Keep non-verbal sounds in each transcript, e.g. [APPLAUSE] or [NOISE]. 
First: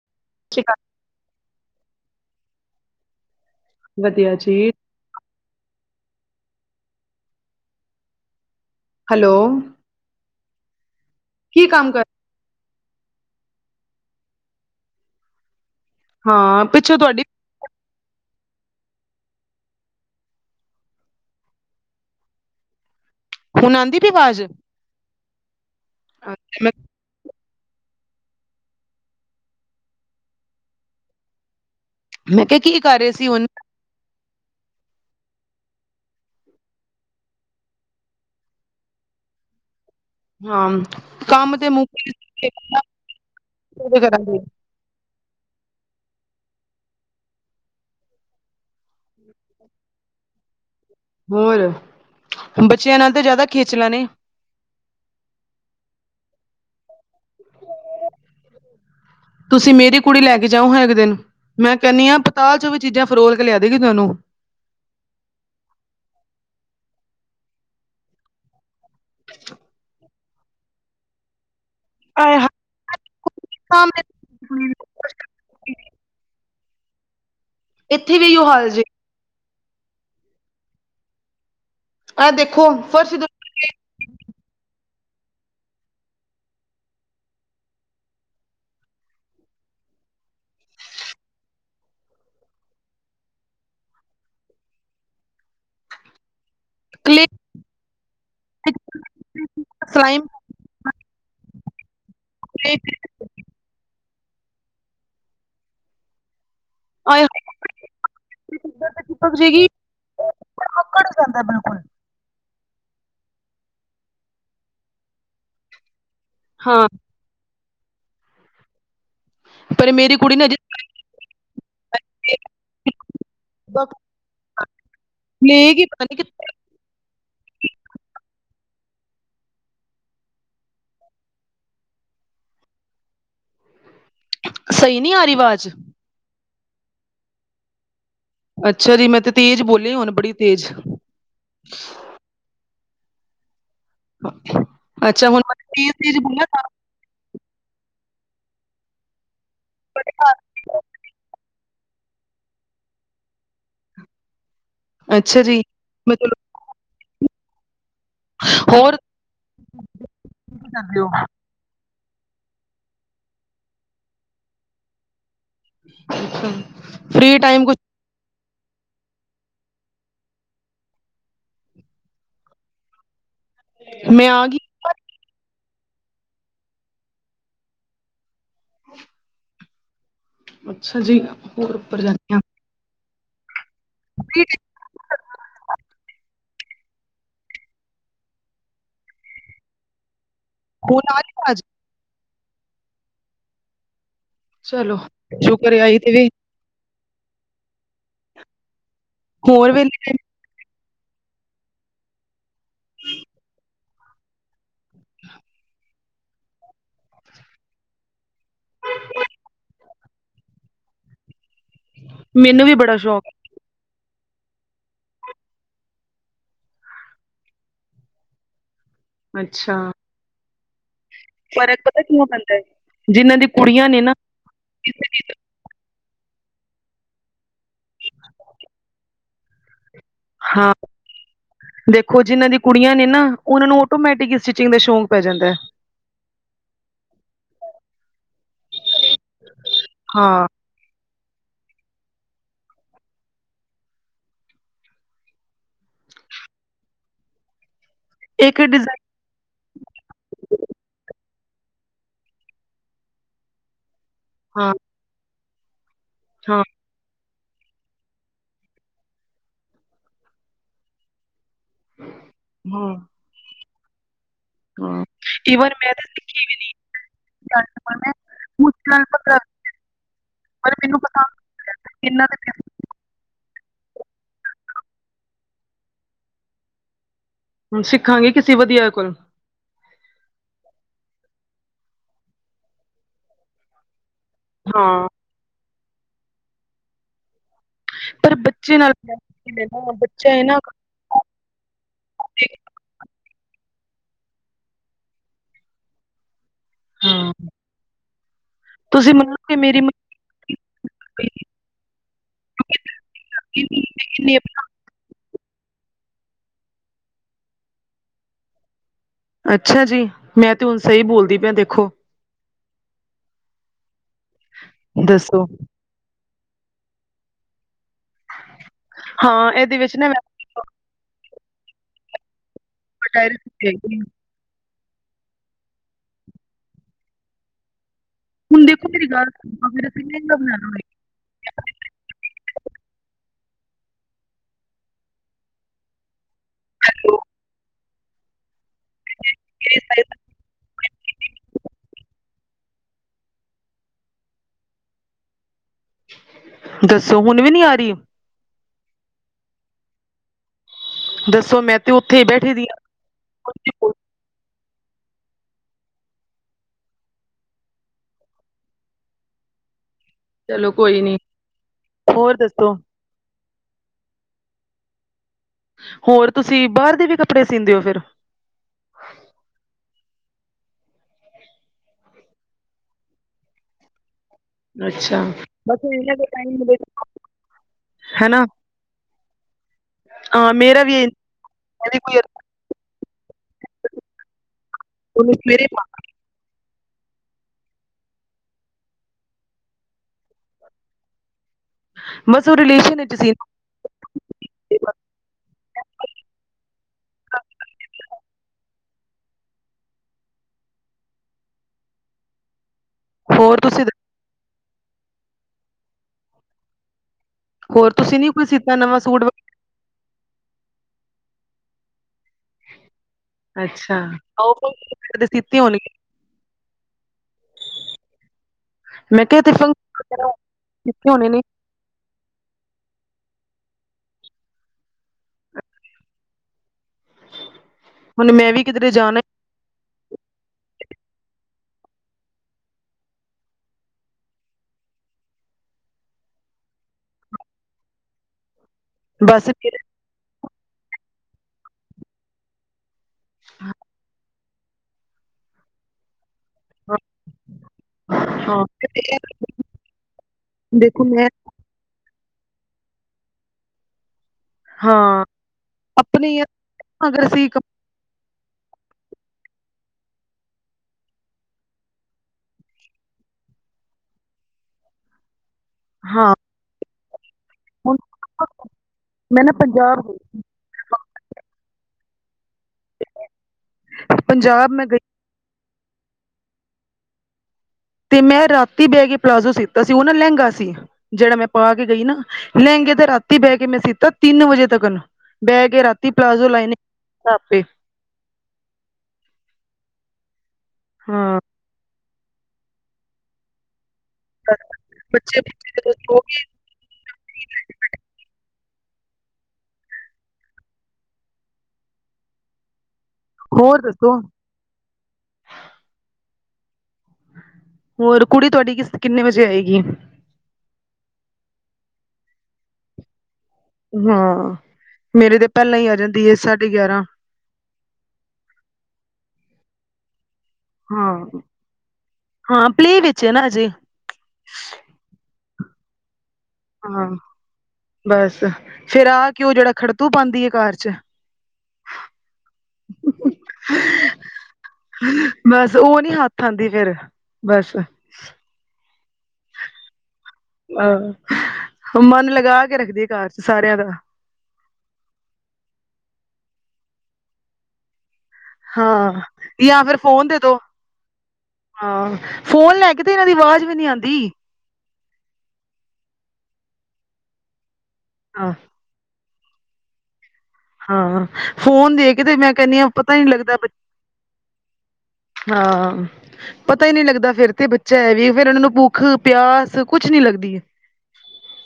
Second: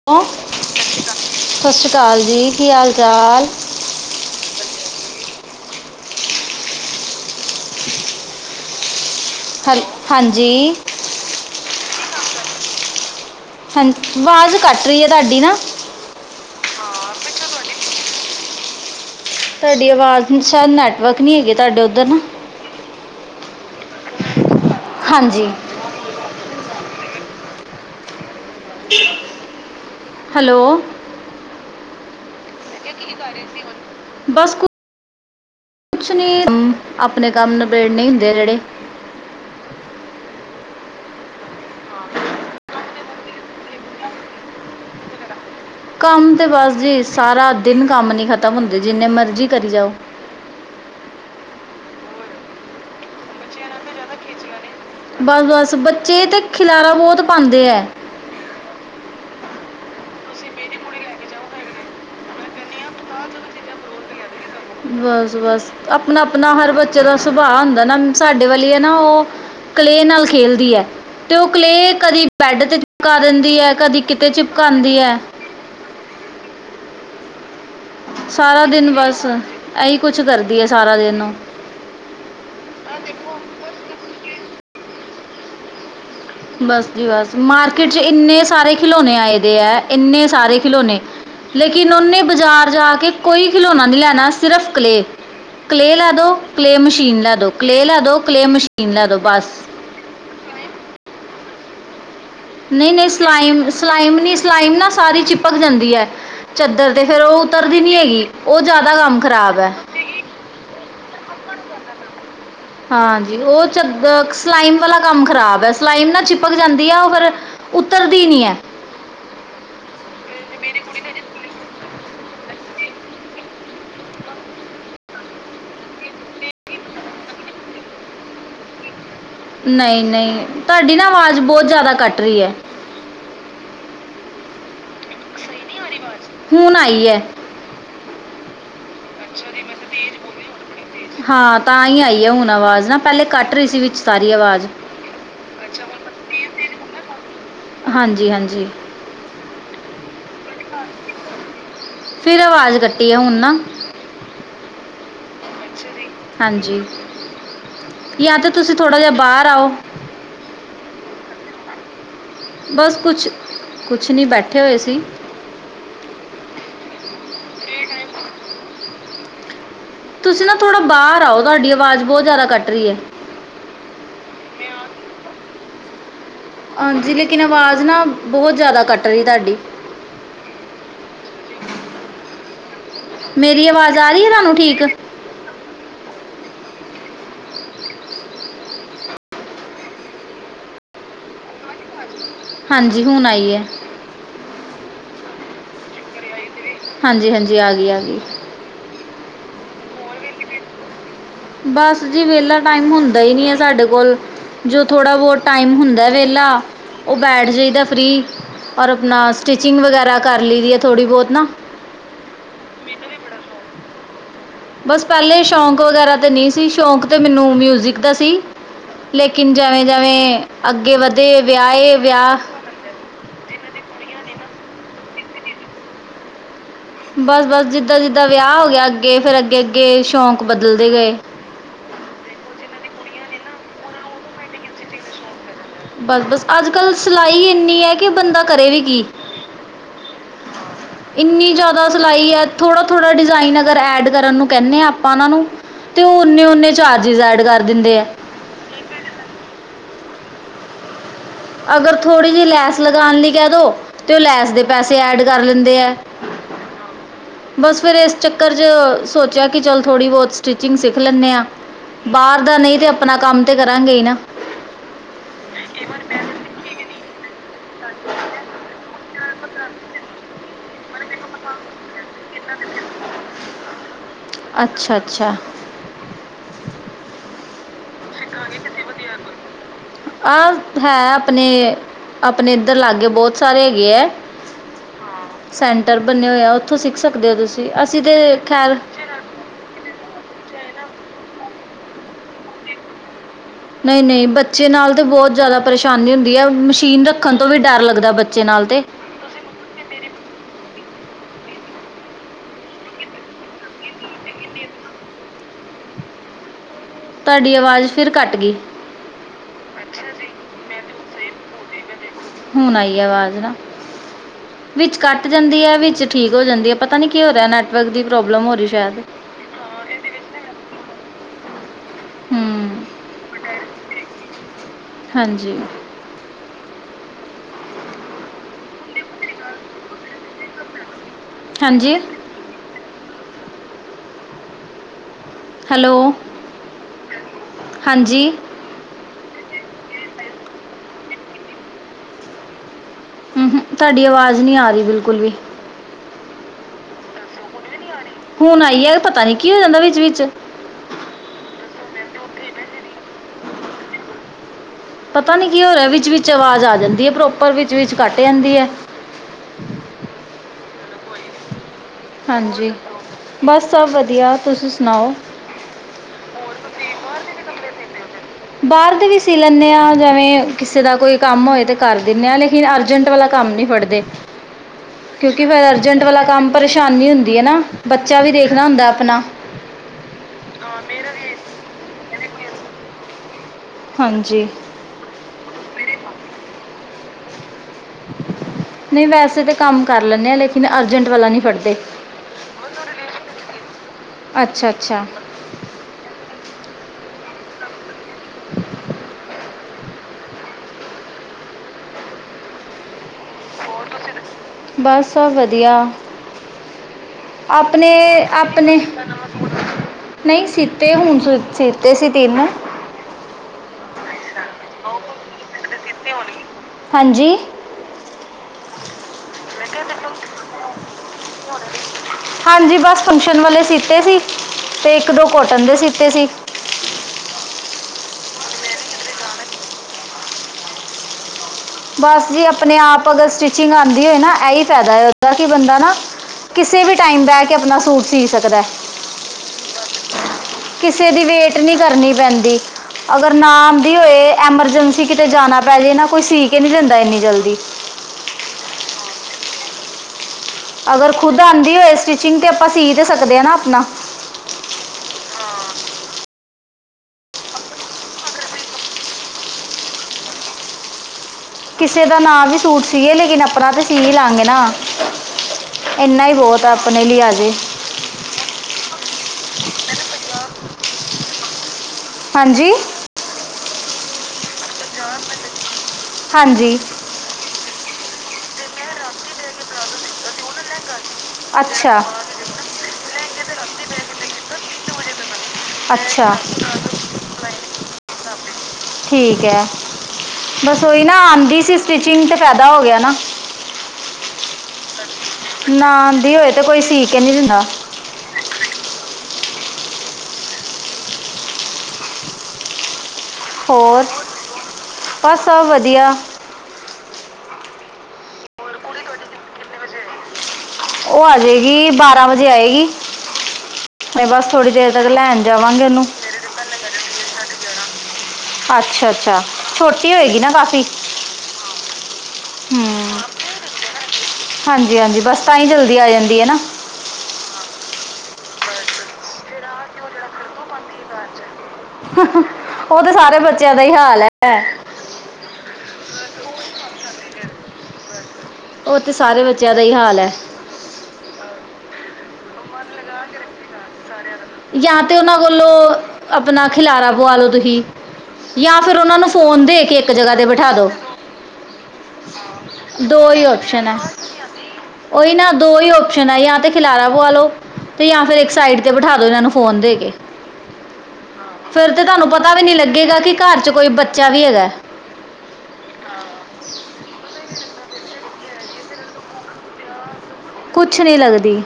[UNINTELLIGIBLE] ਠੀਕ ਆ। ਸਾਸਰੀ ਕਾਲ ਜੀ ਕੀ ਆਲ-ਚਾਲ। ਵਧੀਆ ਜੀ। ਹੈਲੋ। ਹਲ ਹਾਂਜੀ। ਕੀ ਕੰਮ ਕਰ ਹਾਂ ਆਵਾਜ਼ ਕੱਟ ਰੀ ਐ ਤੁਆਡੀ ਨਾ। ਹਾਂ ਪਿੱਛੋਂ ਤੁਆਡੀ ਤੁਆਡੀ ਆਵਾਜ਼ ਸ਼ੈਦ ਨੈੱਟਵਰਕ ਨੀ ਹੈਗੀ ਤੁਆਡੇ ਓਧਰ ਨਾ। ਹੁਣ ਆਂਦੀ ਪਈ ਵਾਜ਼? ਹਾਂਜੀ। ਆਂ ਤੇ ਮੈਂ ਹੈਲੋ। ਮੈਂ ਕੈਆ ਕੀ ਕਰ ਰਹੇ ਸੀ ਹੁਨ ਬਸ ਕੁ ਕੁਛ ਨੀ ਹੂੰ, ਆਪਣੇ ਕੰਮ ਨਬੇੜਨੇ ਈ ਹੁੰਦੇ ਐ ਜੇੜੇ ਹਾਂ ਕੰਮ ਤੇ ਮੁਕ [UNINTELLIGIBLE] ਕੰਮ ਤੇ ਬਸ ਜੀ ਸਾਰਾ ਦਿਨ ਕੰਮ ਨੀ ਖਤਮ ਹੁੰਦੇ ਜਿੰਨੇ ਮਰਜ਼ੀ ਕਰੀ ਜਾਓ। ਹੋਰ, ਬੱਚਿਆਂ ਨਾਲ ਤਾਂ ਜਾਦਾ ਖੇਚਲਾਂ ਨੇ। ਬਸ-ਬਸ ਬੱਚੇ ਤੇ ਖਿਲਾਰਾ ਬੋਤ ਪਾਂਦੇ ਐ। ਤੁਸੀਂ ਮੇਰੀ ਕੁੜੀ ਲੈ ਕੇ ਜਾਓ ਹਾਂ ਏਕ ਦੇਨ, ਮੈਂ ਕੈਨੀ ਆਂ ਪਤਾਲ ਚੋਂ ਵੀ ਚੀਜ਼ਾਂ ਫਰੋਲ ਕੇ ਲਿਆ ਦੇਗੀ ਤੁਆਨੂੰ। ਬਸ-ਬਸ ਆਪਣਾ-ਆਪਣਾ ਹਰ ਬੱਚੇ ਦਾ ਸੁਭਾਅ ਹੁੰਦਾ ਨਾ ਸਾਡੇ ਵਾਲੀ ਆ ਨਾ ਓ ਕਲੇਅ ਨਾਲ ਖੇਲਦੀ ਐ, ਤੇ ਓ ਕਲੇਅ ਕਦੀ ਆਏ ਹਾਏ, ਬੈਡ ਤੇ ਚਿਪਕਾ ਦਿੰਦੀ ਐ ਕਦੀ ਸਾਹਮਣੇ ਕਿਤੇ ਚਿਪਕਾਂਦੀ ਐ। ਇੱਥੇ ਵੀ ਇਹੋ ਸਾਰਾ ਹਾਲ ਜੇ ਦਿਨ ਬਸ ਐਈ ਕੁਛ ਕਰਦੀ ਏ ਸਾਰਾ ਦਿਨ ਆਹ ਦੇਖੋ ਫਰਸੀ ਬਸ ਜੀ ਬਸ ਮਾਰਕੀਟ ਚ ਇੰਨੇ ਸਾਰੇ ਖਿਲੌਣੇ ਆਏ ਦੇ ਐ ਇੰਨੇ ਸਾਰੇ ਖਿਲੌਣੇ ਲੇਕਿਨ ਉਹਨੇ ਬਾਜ਼ਾਰ ਜਾ ਕੇ ਕੋਈ ਖਿਲੌਣਾ ਨਹੀਂ ਲੈਨਾ ਸਿਰਫ ਕਲੇਅ ਕਲੇਅ ਲੈ ਦੋ ਕਲੇਅ ਮਸ਼ੀਨ ਕਲੇ ਲੈ ਦੋ ਕਲੇਅ ਲੈ ਦੋ ਕਲੇਅ ਮਸ਼ੀਨ ਲੈ ਦੋ ਬਸ ਸਲਾਈਮ ਨਹੀਂ-ਨਹੀਂ ਸਲਾਈਮ, ਸਲਾਈਮ ਸਲਾਈਮ ਨਾ ਸਾਰੀ ਚਿਪਕ ਜਾਂਦੀ ਐ ਚਦਰ ਤੇ ਫੇਰ ਆਏ ਹਾਏ, ਉਹ ਉਤਰਦੀ ਨੀ ਹੈਗੀ ਉਹ ਜ਼ਿਆਦਾ ਕੰਮ ਖ਼ਰਾਬ ਐ ਉਹ ਅਕੜ ਈ ਜਾਂਦਾ ਬਿਲਕੁਲ ਹਾਂਜੀ ਉਹ ਚ ਸਲਾਈਮ ਵਾਲਾ ਕੰਮ ਖ਼ਰਾਬ ਐ ਸਲਾਈਮ ਨਾ ਚਿਪਕ ਹਾਂ ਜਾਂਦੀ ਆ ਉਹ ਫਿਰ ਉੱਤਰਦੀ ਈ ਨੀ ਐ ਫਿਰ ਮੇਰੀ ਕੁੜੀ ਨੇ ਅਜੇ [UNINTELLIGIBLE] ਨਹੀਂ-ਨਹੀਂ ਤਾਡੀ ਨਾ ਆਵਾਜ਼ ਬਹੁਤ ਜ਼ਿਆਦਾ ਕੱਟ ਰਹੀ ਐ ਸਹੀ ਨੀ ਆ ਰਹੀ ਵਾਜ਼ ਮੇਰੀ ਵਾਜ਼ ਹੁਨ ਆਈ ਐ ਅੱਛਾ ਜੀ, ਮੈਂ ਤਾਂ ਤੇਜ ਬੋਲੀ ਹੁਨ ਬੜੀ ਤੇਜ਼ ਹਾਂ ਤਾਂ ਈ ਆਈ ਐ ਹੁਨ ਆਵਾਜ਼ ਨਾ ਪਹਿਲੇ ਕੱਟ ਰਹੀ ਸੀ ਵਿੱਚ ਸਾਰੀ ਆਵਾਜ਼ ਅੱਛਾ ਹੁਨ, ਮੈ ਤੇਜ ਤੇਜ ਬੋਲੀ ਆ ਤਾ ਹਾਂਜੀ ਹਾਂਜੀ। [UNINTELLIGIBLE] ਫਿਰ ਆਵਾਜ਼ ਕੱਟੀ ਐ ਹੁਨ ਅੱਛਾ ਜੀ, ਮਤਲਬ ਹਾਂਜੀ, ਯਾ ਤਾਂ ਤੁਸੀਂ ਥੋੜ੍ਹਾ ਜਿਆ ਬਾਹਰ ਆਓ ਤੁਸੀ ਕਰਲਿੳ ਬਸ ਕੁਛ ਕੁਛ ਨੀ ਬੈਠੇ ਹੋਏ ਸੀ ਫਰੀ ਟਾਈਮ ਕੁਛ ਤੁਸੀਂ ਨਾ ਥੋੜਾ ਬਾਹਰ ਆਓ, ਤੁਹਾਡੀ ਆਵਾਜ਼ ਬਹੁਤ ਜ਼ਿਆਦਾ ਕੱਟ ਰਹੀ ਐ ਮੈਂ ਆਗੀ ਹਾਂਜੀ, ਲੇਕਿਨ ਆਵਾਜ਼ ਨਾ ਬਹੁਤ ਜ਼ਿਆਦਾ ਕੱਟ ਰਹੀ ਤਾਡੀ ਅੱਛਾ, ਜੀ ਹੋਰ ਉੱਪਰ ਜਾਨੀ ਆ ਮੇਰੀ ਆਵਾਜ਼ ਆ ਰਹੀ ਏ, ਫ੍ਰੀ ਤਾਹਨੂੰ ਟਾਈਮ ਠੀਕ [UNINTELLIGIBLE] ਹਾਂਜੀ ਹੁਨ ਆਈ ਏ ਚਲੋ ਸ਼ੁਕਰ ਆਈ ਤੇ ਵੀ ਹਾਂਜੀ ਹਾਂਜੀ ਆ ਗਈ ਆ ਗਈ ਹੋਰ ਵੇਲੇ ਵੇ ਬਸ ਜੀ ਵਿਹਲਾ ਟਾਈਮ ਹੁੰਦਾ ਈ ਨਹੀ ਐ ਸਾਡੇ ਕੋਲ ਜੋ ਥੋੜ੍ਹਾ ਬਹੁਤ ਟਾਈਮ ਹੁੰਦਾ ਵੇਹਲਾ ਉਹ ਬੈਠ ਜਾਈਦਾ ਫਰੀ ਔਰ ਅਪਨਾ ਸਟਿਚਿੰਗ ਵਗੈਰਾ ਕਰ ਲਈ ਦੀ ਐ ਥੋੜੀ ਬਹੁਤ ਨਾ ਮੈਨੂੰ ਵੀ ਬੜਾ ਸ਼ੌਕ ਏ ਬਸ ਪਹਿਲੇ ਸ਼ੌਂਕ ਵਗੈਰਾ ਤੇ ਨਹੀ ਸੀ, ਸ਼ੌਂਕ ਤੇ ਮੈਨੂੰ ਮਿਊਜਿਕ ਦਾ ਸੀ ਹੈ। ਲੇਕਿਨ ਅੱਛਾ ਜਵੇਂ ਜਵੇਂ ਅੱਗੇ ਵਧੇ ਵਿਆਹੇ ਵਿਆਹ ਜਿੰਨਾਂ ਦੀ ਕੁੜੀਆਂ ਨੇ ਨਾ [UNINTELLIGIBLE] ਬਸ-ਬਸ ਜਿੱਦਾਂ-ਜਿੱਦਾਂ ਵਿਆਹ ਹੋ ਗਿਆ। ਅੱਗੇ ਫੇਰ ਅੱਗੇ-ਅੱਗੇ ਸ਼ੌਂਕ ਹਾਂ ਬਦਲਦੇ ਗਏ ਦੇਖੋ ਜਿਨਾਂ ਦੀ ਕੁੜੀਆਂ ਨੇ ਨਾ ਉਹਨਾਂ ਨੂੰ ਔੌਟੋਮੈਟਿਕ ਸਟਿਚਿੰਗ ਦਾ ਸ਼ੌਂਕ ਪੈ ਜਾਂਦਾ। ਬਸ-ਬਸ ਅੱਜ- ਕੱਲ੍ਹ ਸਿਲਾਈ ਇੰਨੀ ਏ ਕਿ ਬੰਦਾ ਕਰੇ ਵੀ ਕੀ? ਹਾਂ ਇੰਨੀ ਜ਼ਿਆਦਾ ਸਿਲਾਈ ਏ ਥੋੜ੍ਹਾ-ਥੋੜ੍ਹਾ ਡਿਜ਼ਾਇਨ ਅਗਰ ਐਡ ਕਰਨ ਨੂੰ ਕਹਿੰਦੇ ਹਾਂ। ਆਪਾਂ ਉਹਨਾਂ ਨੂੰ ਤੇ ਉਹ ਉਹਨੇ-ੳਹਨੇ ਚਾਰਚਿਜ ਐਡ ਕਰ ਦਿੰਦੇ ਐ। ਇੱਕ ਡਿਜ਼ਾਈਨ ਅਗਰ ਥੋੜੀ ਜੀ ਲੈਸ ਲਗਾਣ ਲਈ ਕਹਿ ਦੋ ਤੇ ਉਹ ਲੈਸ ਦੇ ਹਾਂ ਪੈਸੇ ਐਡ ਕਰ ਲੈਂਦੇ ਐ। ਹਾਂ। ਬਸ ਫਿਰ ਇਸ ਚੱਕਰ 'ਚ ਸੋਚਿਆ ਕਿ ਚੱਲ ਥੋੜ੍ਹੀ ਬਹੁਤ ਸਟਿਚਿੰਗ ਸਿੱਖ ਲੈਨ ਆ। ਬਾਹਰ ਦਾ ਨੀ ਤੇ ਹਾਂ ਆਪਣਾ ਕੰਮ ਤੇ ਕਰਾਂਗੇ ਈ ਨਾ ਈਵਨ ਮੈਂ ਤੇ ਸਿੱਖੀ ਵੀ ਨ ਮੈਂ [UNINTELLIGIBLE] ਪਰ ਮੈਨੂੰ ਪਤਾ ਕਿੰਨਾ ਕਰ [UNINTELLIGIBLE] ਅੱਛਾ ਅੱਛਾ ਸਿੱਖਾਂਗੇ ਕਿਸੇ ਵਧੀਆ ਕੋਲ ਆਹ ਹੈ ਆਪਣੇ, ਆਪਣੇ ਇੱਧਰ ਲਾਗੇ ਬਹੁਤ ਸਾਰੇ ਹੈਗੇ ਐ। ਹਾਂ। ਸੈਂਟਰ ਬਣੇ ਹੋਏ ਆ ਉਥੋਂ ਸਿਖ ਸਕਦੇ ਹੋ ਤੁਸੀਂ ਅਸੀਂ ਤਾਂ ਪਰ ਖੈਰ ਬੱਚੇ ਨਾਲ [UNINTELLIGIBLE] ਬੱਚਾ ਇਹ ਨਾ [UNINTELLIGIBLE] ਨਈ-ਨਈ ਬੱਚੇ ਨਾਲ ਤੇ ਬਹੁਤ ਜ਼ਿਆਦਾ ਪਰੇਸ਼ਾਨੀ ਹੁੰਦੀ ਹੈ ਮੁਸ਼ ਮਸੀਨ ਹਾਂ। ਰੱਖਣ ਤੋਂ ਵੀ ਡਰ ਲੱਗਦਾ ਬੱਚੇ ਨਾਲ ਤੇ। ਤੇ ਮੇਰੀ ਮ [UNINTELLIGIBLE] [INAUDIBLE] ਤੁਆਡੀ ਆਵਾਜ਼ ਫਿਰ ਘੱਟ ਗੀ। ਅੱਛਾ ਜੀ, ਮੈਂ ਤੇ ਹੁਣ ਸਹੀ ਬੋਲਦੀ ਪਈਆ ਦੇਖੋ। ਹੁਣ ਆਈ ਆ ਆਵਾਜ਼ ਨਾ, ਵਿੱਚ ਕੱਟ ਦੱਸੋ। ਜਾਂਦੀ ਐ ਵਿੱਚ ਠੀਕ ਹੋ ਜਾਂਦੀ ਐ। ਪਤਾ ਨੀ ਕੀ ਹੋ ਰਿਹਾ ਨੈਟ -ਵੈਟਵਰਕ ਦੀ ਪ੍ਰੋਬਲਮ ਹੋ ਰਹੀ ਸ਼ਾਇਦ ਹਾਂ, ਇਹਦੇ ਵਿੱਚ ਨਾ ਮੈਂ [UNINTELLIGIBLE] ਹੂੰ ਓ ਡੈਰੀ ਤੂੰ ਦੇਖ ਲੀ। ਹਾਂਜੀ। ਹੁਣ, ਦੇਖੋ। ਮੇਰੀ ਗੱਲ ਸੁਣੋ ਫਿਰ ਕਿੰਨੇ ਦਾ ਬਣਾ ਵੇ? ਹੈ ਜੀ। ਹੈਲੋ। ਹਾਂਜੀ। [INAUDIBLE] ਊ ਹੂ ਤੁਹਾਡੀ ਆਵਾਜ਼ ਨੀ ਆ ਰਹੀ ਬਿਲਕੁਲ ਵੀ। ਦੱਸੋ, ਹੁਣ ਵੀ ਨੀ ਆ ਰਹਿ ਈ। ਹੁਣ, ਆਈ ਏ, ਪਤਾ ਨੀ ਕੀ ਹੋ ਜਾਂਦਾ ਵਿੱਚ -ਵਿੱਚ। ਦੱਸੋ, ਮੈਂ ਤੇ ਉੱਥੇ ਬੈਠ ਰਹੀ ਆ ਇੱਕ। ਪਤਾ ਨੀ ਕੀ ਹੋ ਰਿਹਾ। ਵਿੱਚ -ਵਿੱਚ ਆਵਾਜ਼ ਆ ਜਾਂਦੀ ਏ ਪ੍ਰੋਪਰ ਵਿੱਚ ਵਿੱਚ ਕੱਟ ਜਾਂਦੀ ਐ। ਚਲੋ ਕੋਈ ਨੀ। ਹੋਰ ਹਾਂਜੀ ਦੱਸੋ ਬਸ ਵਧੀਆ, ਤੁਸੀਂ ਸੁਣਾਓ? ਹੋਰ ਤੁਸੀਂ ਬਾਹਰ ਦੇ ਵੀ ਕੱਪੜੇ ਸੀਂ ਦੇਓ ਫਿਰ? ਬਾਹਰ ਦੇ ਵੀ ਸੀ ਲੈਂਨੇ ਆ। ਜਾ ਜੈਵੇ ਕਿਸੇ ਦਾ ਕੋਈ ਕੰਮ ਹੋਏ ਤੇ ਕਰ ਦਿੰਨੇ ਆ। ਲੇਕਿਨ ਅਰਜੈਂਟ ਵਾਲਾ ਕੰਮ ਨੀ ਫੜ੍ਹਦੇ। [INAUDIBLE] ਕਿਉਂਕਿ ਫੇਰ ਬਸ ਅਰਜੈਂਟ ਇਹਨਾਂ ਵਾਲਾ ਦੇ ਕੰਮ ਟਾਈਮ ਮਿਲੇ ਪਰੇਸ਼ਾਨੀ ਹੁੰਦੀ ਐ ਨਾ। ਬੱਚਾ ਵੀ ਦੇਖਣਾ ਹੁੰਦਾ ਆਪਣਾ ਅ ਮੇਰਾ ਵੀ ਏ, ਮੇਰੀ ਵੀਅਰ ਹਾਂਜੀ। [UNINTELLIGIBLE] ਨਈ, ਵੈਸੇ ਤਾਂ ਕੰਮ ਕਰ ਲੈਂਨੇ ਆ, ਲੇਕਿਨ ਅਰਜੈਂਟ ਵਾਲਾ ਨੀ ਫੜਦੇ। ਬਸ ਓਹ ਰਿਲੇਸ਼ਨ ਇਚ ਸੀ। ਅੱਛਾ-ਅੱਛਾ। ਹੋਰ ਤੁਸੀਂ ਬਸ ਸਬ ਵਦੀਆ। ਹੋਰ ਤੁਸੀਂ ਨੀ ਕੋਈ ਸੀਤਾ ਆਪਣੇ-ਆਪਣੇ ਨਵਾਂ ਸੂਟ ਵ ਨਹੀਂ ਸੀਤੇ ਆ ਹੁਣ ਸੀ ਸੀਤੇ ਸੀ ਤਿੰਨ ਨੂ। ਅੱਛਾ [UNINTELLIGIBLE] ਹਾਂਜੀ। ਮੈਂ ਕੇਆ ਇਦੇ ਕੋਲ ਪੁਛ ਲੋ, ਕੀੱਥੇ ਹੋਣੇ ਨੇ। ਹਾਂਜੀ, ਬਸ ਫੰਕਸ਼ਨ ਵਾਲੇ ਸੀਤੇ ਸੀ, ਤੇ ਇੱਕ-ਦੋ ਕੋਟਨ ਦੇ ਸੀਤੇ ਸੀ। ਹੁਣ ਮੈਂ ਵੀ ਕਿਦਰੇ ਜਾਣੈ ਬਸ ਜੀ, ਆਪਣੇ ਆਪ ਅਗਰ ਸਟਿੰਚਿੰਗ ਆਂਦੀ ਏ ਨਾ ਏਹੀ ਫਾਐਦਾ ਏ ਉਦਾ ਕੀ ਬੰਦਾ ਨਾ ਕਿਸੇ ਵੀ ਟਾਈਮ ਬੈ ਕੇ ਆਪਣਾ ਸੂਟ ਸੀ ਸਕਦੈ। ਬੱਸ ਫਿਰ ਕਿਸੇ ਦੀ ਵੇਟ ਨੀ ਕਰਨੀ ਪੈਂਦੀ ਅਗਰ ਨਾ ਆਂਦੀ ਓਏ ਐਮਰਜੈਂਸੀ ਕਿਤੇ ਜਾਣਾ ਪੈ ਜੇ ਨਾ ਕੋਈ ਸੀਂ ਕੇ ਨੀ ਦੇਂਦਾ ਇੰਨੀ ਜਲਦੀ। ਹਾਂ [UNINTELLIGIBLE] ਦੇਖੋ ਅਗਰ ਮੈਂ ਖੁਦ ਆਂਦੀ ਓਏ ਸਟਿਚਿੰਗ ਤਾਂ ਆਪਾਂ ਸੀ ਤਾਂ ਸਕਦੇ ਆਂ ਨਾ ਆਪਣਾ। ਹਾਂ ਆਪਣੀ ਅ ਅਗਰ ਅਸੀਂ ਕ ਕਿਸੇ ਦਾ ਨਾ ਵੀ ਸੂਟ ਸੀਏ ਲੇਕਿਨ ਆਪਣਾ ਤੇ ਸੀ ਈ ਲਾਂਗੇ ਨਾ, ਏੱਨਾ ਈ ਹਾਂ ਬਹੋਤ ਤਾਂ ਆਪਣੇ ਲਈ ਆਜੇਂ ਹੁਣ, ਮੈਂ ਨਾ ਪੰਜਾਬ ਹਾਂਜੀ। ਪੰਜਾਬ ਮੈਂ ਗਈ। ਹਾਂਜੀ। ਤੇ ਮੈਂ ਰਾਂਤੀ ਬੈ ਕੇ ਪਲਾਜ਼ੋ ਸੀਤਾ ਸੀ, ਓ ਨਾ ਲੈੰਗਾ ਸੀ। ਜੇਹੜਾ ਮੈਂ ਪਾ ਕੇ ਅੱਛਾ ਗਈ ਨਾ, ਲੈੰਗੇ ਤੇ ਰਾਤੀ ਬੈ ਕੇ ਮੈਂ ਸੀਤਾ ਤਿੰਨ ਵਜੇ ਤਕਣ। ਬੈ ਕੇ ਰਾਤੀ ਅੱਛਾ ਪਲਾਜ਼ੋ ਲਾਈਨਿ ਤਾ ਆਪੇ। ਠੀਕ ਐ, ਬਸ ਓਹੀ ਨਾ ਹਾਂ ਸੀ ਸਟਿਚਿੰਗ ਤੇ ਫਾਏਦਾ ਹੋ ਗੇਆ ਨਾ। [INAUDIBLE] ਨਾ ਆਂਦੀ ਹੋਏ ਤੇ ਕੋਈ ਸੀ ਕੇ ਨੀ ਦੇੰਦਾ। ਹੋਰ ਦੱਸੋ ਬਸ ਸਭ ਵਦੀਆ। ਹੋਰ ਕੁੜੀ ਤੁਆਡੀ ਕਿਸ ਕਿੰਨੇ ਵਜੇ ਆਏਗੀ? ਓਹ ਆ ਜੇਗੀ ਬਾਰਾਂ ਵਜੇ ਆਏਗੀ। ਅਸੀਂ ਬਸ ਹਾਂ ਥੋੜੀ ਦੇਰ ਤੱਕ ਮੇਰੇ ਲੈਣ ਤੇ ਪਹਿਲਾਂ ਜਾਵਾਂਗੇ ਹੀ ਆ ਓਨੂੰ। ਜਾਂਦੀ ਹੈ ਸਾਢੇ ਗਿਆਰਾਂ ਅੱਛਾ-ਅੱਛਾ ਛੋਟੀ ਹੋਏਗੀ ਨਾ ਕਾਫੀ। ਹਾਂ, ਹਾਂ ਪਲੇ ਵਿੱਚ ਏ ਨਾ ਅਜੇ ਹਾਂਜੀ-ਹਾਂਜੀ ਬਸ ਤਾਂ ਈ ਜਲਦੀ ਆ ਜਾਂਦੀ ਏ ਨਾ ਹਾਂ ਬਸ ਫਿਰ ਆ ਕੇਓ ਜੇੜਾ ਖੜਤੂ ਪਾਂਦੀ ਏ ਘਰ 'ਚ ਓ ਤੇ ਸਾਰੇ ਬੱਚਿਆਂ ਦਾ ਈ ਹਾਲ ਐ। ਬਸ ਓ ਨੀ ਹੱਥ ਆਂਦੀ ਫਿਰ ਬਸ ਓ ਤੇ ਸਾਰੇ ਬੱਚਿਆਂ ਦਾ ਈ ਹਾਲ ਐ। ਆ ਮਨ ਲਗਾ ਕੇ ਰੱਖਦੀ ਆ ਘਰ 'ਚ ਸਾਰਿਆਂ ਦਾ ਜਾਂ ਤੇ ਉਹਨਾਂ ਕੋਲੋਂ ਆਪਣਾ ਖਿਲਾਰਾ ਪਵਾ ਲੋ ਤੁਹੀ ਜਾਂ ਫਿਰ ਹਾਂ ਉਨਾਂ ਨੂੰ ਫੋਨ ਦੇ ਜਾਂ ਕੇ ਫਿਰ ਇੱਕ ਫੋਨ ਜਗ੍ਹਾ ਦੇ ਤੇ ਬਿਠਾ ਦੋ। ਹਾਂ ਫੋਨ ਲੈ ਕੇ ਤੇ ਇਹਨਾਂ ਦੋ ਦੀ ਈ ਆਵਾਜ਼ ਵੀ ਨੀ ਓਪਸ਼ਨ ਐ। ਆਉਂਦੀ ਉਹੀ ਨਾ ਦੋ ਈ ਓਪਸ਼ਨ ਹੈ ਜਾਂ ਤੇ ਖਿਲਾਰਾ ਪੁਆ ਲੋ ਤੇ ਜਾਂ ਫਿਰ ਇੱਕ ਹਾਂ ਸਾਈਡ ਤੇ ਬਿਠਾ ਇਨਾਂ ਨੂੰ ਫੋਨ ਦੇ ਕੇ। ਹਾਂ ਫਿਰ ਫੋਨ ਤੇ ਦੇ ਕੇ ਤਾਨੂੰ ਮੈਂ ਪਤਾ ਵੀ ਨੀ ਕਹਿੰਦੀ ਹਾਂ ਪਤਾ ਲੱਗੇਗਾ ਹੀ ਨਹੀਂ ਕਿ ਲੱਗਦਾ ਘਰ ਬ 'ਚ ਕੋਈ ਬੱਚਾ ਵੀ ਹੈਗਾ। ਹਾਂ ਪਤਾ ਈ ਨਈ ਲੱਗਦਾ ਫਿਰ ਤੇ ਬੱਚਾ ਹੈ ਵੀ ਫਿਰ ਉਨਾਂ ਨੂੰ ਭੁੱਖ ਪਿਆਸ ਕੁਛ ਨੀ ਲੱਗਦੀ ਏ। ਕੁਛ ਨਈ ਲੱਗਦੀ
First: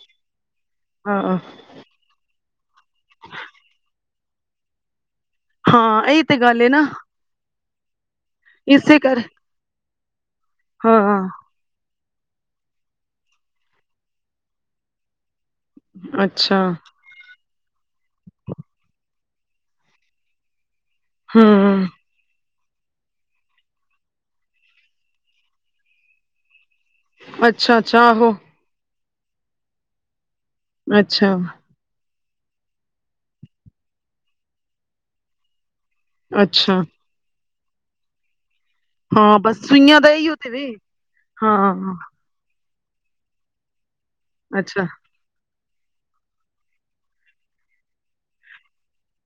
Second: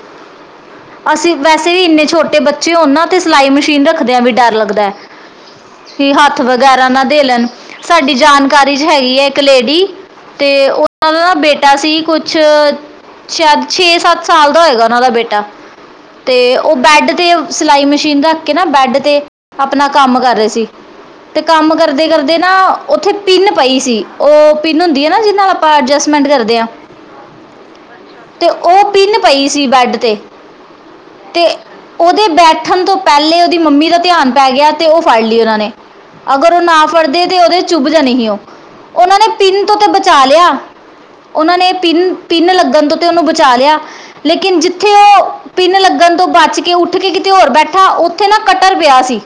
ਅਸੀ ਹਾਂ ਵੈਸ ਤੇ ਇੰਨੇ ਛੋਟੇ ਬੱਚੇ ਹੋਨ ਤੇ ਸਿਲਾਈ ਮਸ਼ੀਨ ਰੱਖਦਿਆਂ ਵੀ ਡਰ ਲੱਗਦੈ। ਹਾਂ ਕਿ ਇਹੀ ਤੇ ਹੱਥ ਗੱਲ ਹੈ ਵਗੈਰਾ ਨਾ ਦੇ ਲੈਣ ਸਾਡੀ ਜਾਨ ਕਾਰੀ 'ਚ ਇਸੇ ਹੈਗੀ ਕਰ ਹੈ ਇੱਕ ਲੇਡੀ ਤੇ ਹਾਂ ਉਨਾਂ ਦਾ ਨਾ ਬੇਟ ਐਸੇ ਈ ਕੁਛ ਛੇ ਸੱਤ ਸਾਲ ਦਾ ਹੋਏਗਾ ਉਨਾਂ ਦਾ ਬੇਟਾ ਤੇ ਅੱਛਾ ਓ ਬੈਡ ਤੇ ਸਿਲਾਈ ਮਸ਼ੀਨ ਰੱਖ ਕੇ ਨਾ ਬੈਡ ਤੇ ਆਪਣਾ ਕੰਮ ਕਰ ਰਏ ਸੀ ਤੇ ਕੰਮ ਹਮ ਕਰਦੇ ਕਰਦੇ ਨਾ ਉੱਥੇ ਪਿੰਨ ਪਈ ਸੀ ਓ ਪਿੰਨ ਹੁੰਦੀ ਏ ਨਾ ਜਿਦੇ ਨਾਲ ਆਪਾਂ ਐਡਜਸਟਮੈਂਟ ਕਰਦੇ ਆਂ ਅੱਛਾ-ਅੱਛਾ ਆਹੋ ਤੇ ਓ ਪਿੰਨ ਪਈ ਸੀ ਬੈਡ ਤੇ ਅੱਛਾ ਉਦੇ ਬੈਠਣ ਤੋਂ ਪੈਲੇ ਉਦੀ ਮੰਮੀ ਦਾ ਧਿਆਨ ਪੈ ਗਿਆ ਤੇ ਓ ਫੜ ਲਈ ਉਨਾਂ ਨੇ ਅਗਰ ਓ ਅੱਛਾ ਨਾ ਫੜਦੇ ਤੇ ਉਦੇ ਚੁੱਭ ਜਾਣੀ ਹੀ ਓ ਉਨਾਂ ਨੇ ਹਾਂ ਪਿੰਨ ਬਸ ਤੋਂ ਤੇ ਸੂਈਆਂ ਦਾ ਬਚਾ ਇਹੀਓ ਤੇ ਲਿਆ ਵੇ ਉਨਾਂ ਨੇ ਹਾਂ ਪਿੰਨ ਪਿੰਨ ਲੱਗਣ ਤੋਂ ਤੇ ਉਨੂੰ ਬਚਾ ਲਿਆ ਲੇਕਿਨ ਅੱਛਾ ਜਿੱਥੇ ਓ ਪਿੰਨ ਲੱਗਣ ਤੋਂ ਬਚ ਕੇ ਉੱਠ ਕੇ ਕਿਤੇ ਹੋਰ ਬੈਠਾ ਉੱਥੇ ਨਾ ਕੱਟਰ ਪਿਆ ਸੀ।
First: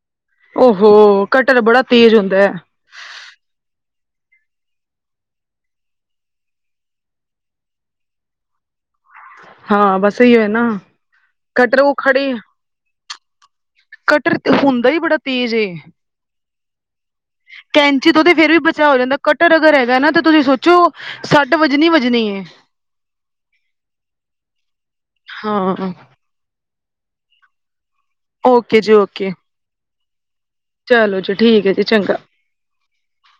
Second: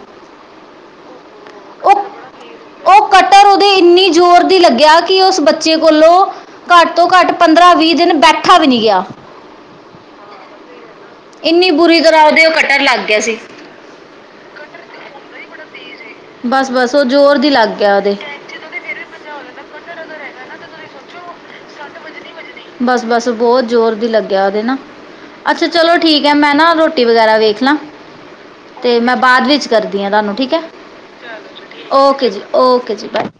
ਓ ਹੋ ਕਟਰ ਬੜਾ ਤੇਜ ਹੁੰਦੈ। ਤੇ ਇੰਨੀ ਜ਼ੋਰ ਦੀ ਲੱਗਿਆ ਕਿ ਉਸ ਬੱਚੇ ਕੋਲੋ ਘੱਟ ਤੋਂ ਘੱਟ ਪੰਦਰਾਂ ਵੀਹ ਦਿਨ ਬੈ ਠਾ ਵੀ ਨਈ ਗਿਆ। ਹਾਂ ਬਸ ਇਹੀਉ ਨਾ। ਇੰਨੀ ਕਟਰ ਉਹ ਬੁਰੀ ਤਰ੍ਹਾਂ ਖੜੇ ਉਦੇ ਓ ਕਟਰ ਲੱਗ ਗਿਆ ਸੀ। ਕਟਰ ਤੇ ਹੁੰਦਾ ਈ ਬੜਾ ਤੇਜ਼ ਏ। ਬਸ-ਬਸ ਓ ਜ਼ੋਰ ਦੀ ਲੱਗ ਗਿਆ ਉਦੇ ਫਿਰ ਵੀ ਬਚਾ ਹੋ ਜਾਂਦਾ। ਕਟਰ ਅਗਰ ਹੈਗਾ ਨਾ ਤਾਂ ਤੁਸੀਂ ਸੋਚੋ ਸੱਟ ਵੱਜਣੀ-ਵੱਜਣੀ ਏ। ਬਸ-ਬਸ ਬੋਤ ਜ਼ੋਰ ਦੀ ਲੱਗਿਆ ਉਦੇ ਨਾ ਅੱਛਾ ਹਾਂ ਚਲੋ ਠੀਕ। ਠੀਕ ਹੈ ਮੈਂ ਨਾ ਰੋਟੀ ਵਗੈਰਾ ਵੇਖ ਲਾਂ ਓਕੇ ਜੀ ਤੇ ਮੈਂ ਓਕੇ ਬਾਦ ਵਿੱਚ ਕਰਦੀ ਆਂ ਤਾਨੂੰ ਠੀਕ ਐ। ਚਲੋ ਜੀ ਠੀਕ ਹੈ ਜੀ ਚੰਗਾ ਓਕੇ ਜੀ ਓਕੇ ਜੀ ਬਾਏ।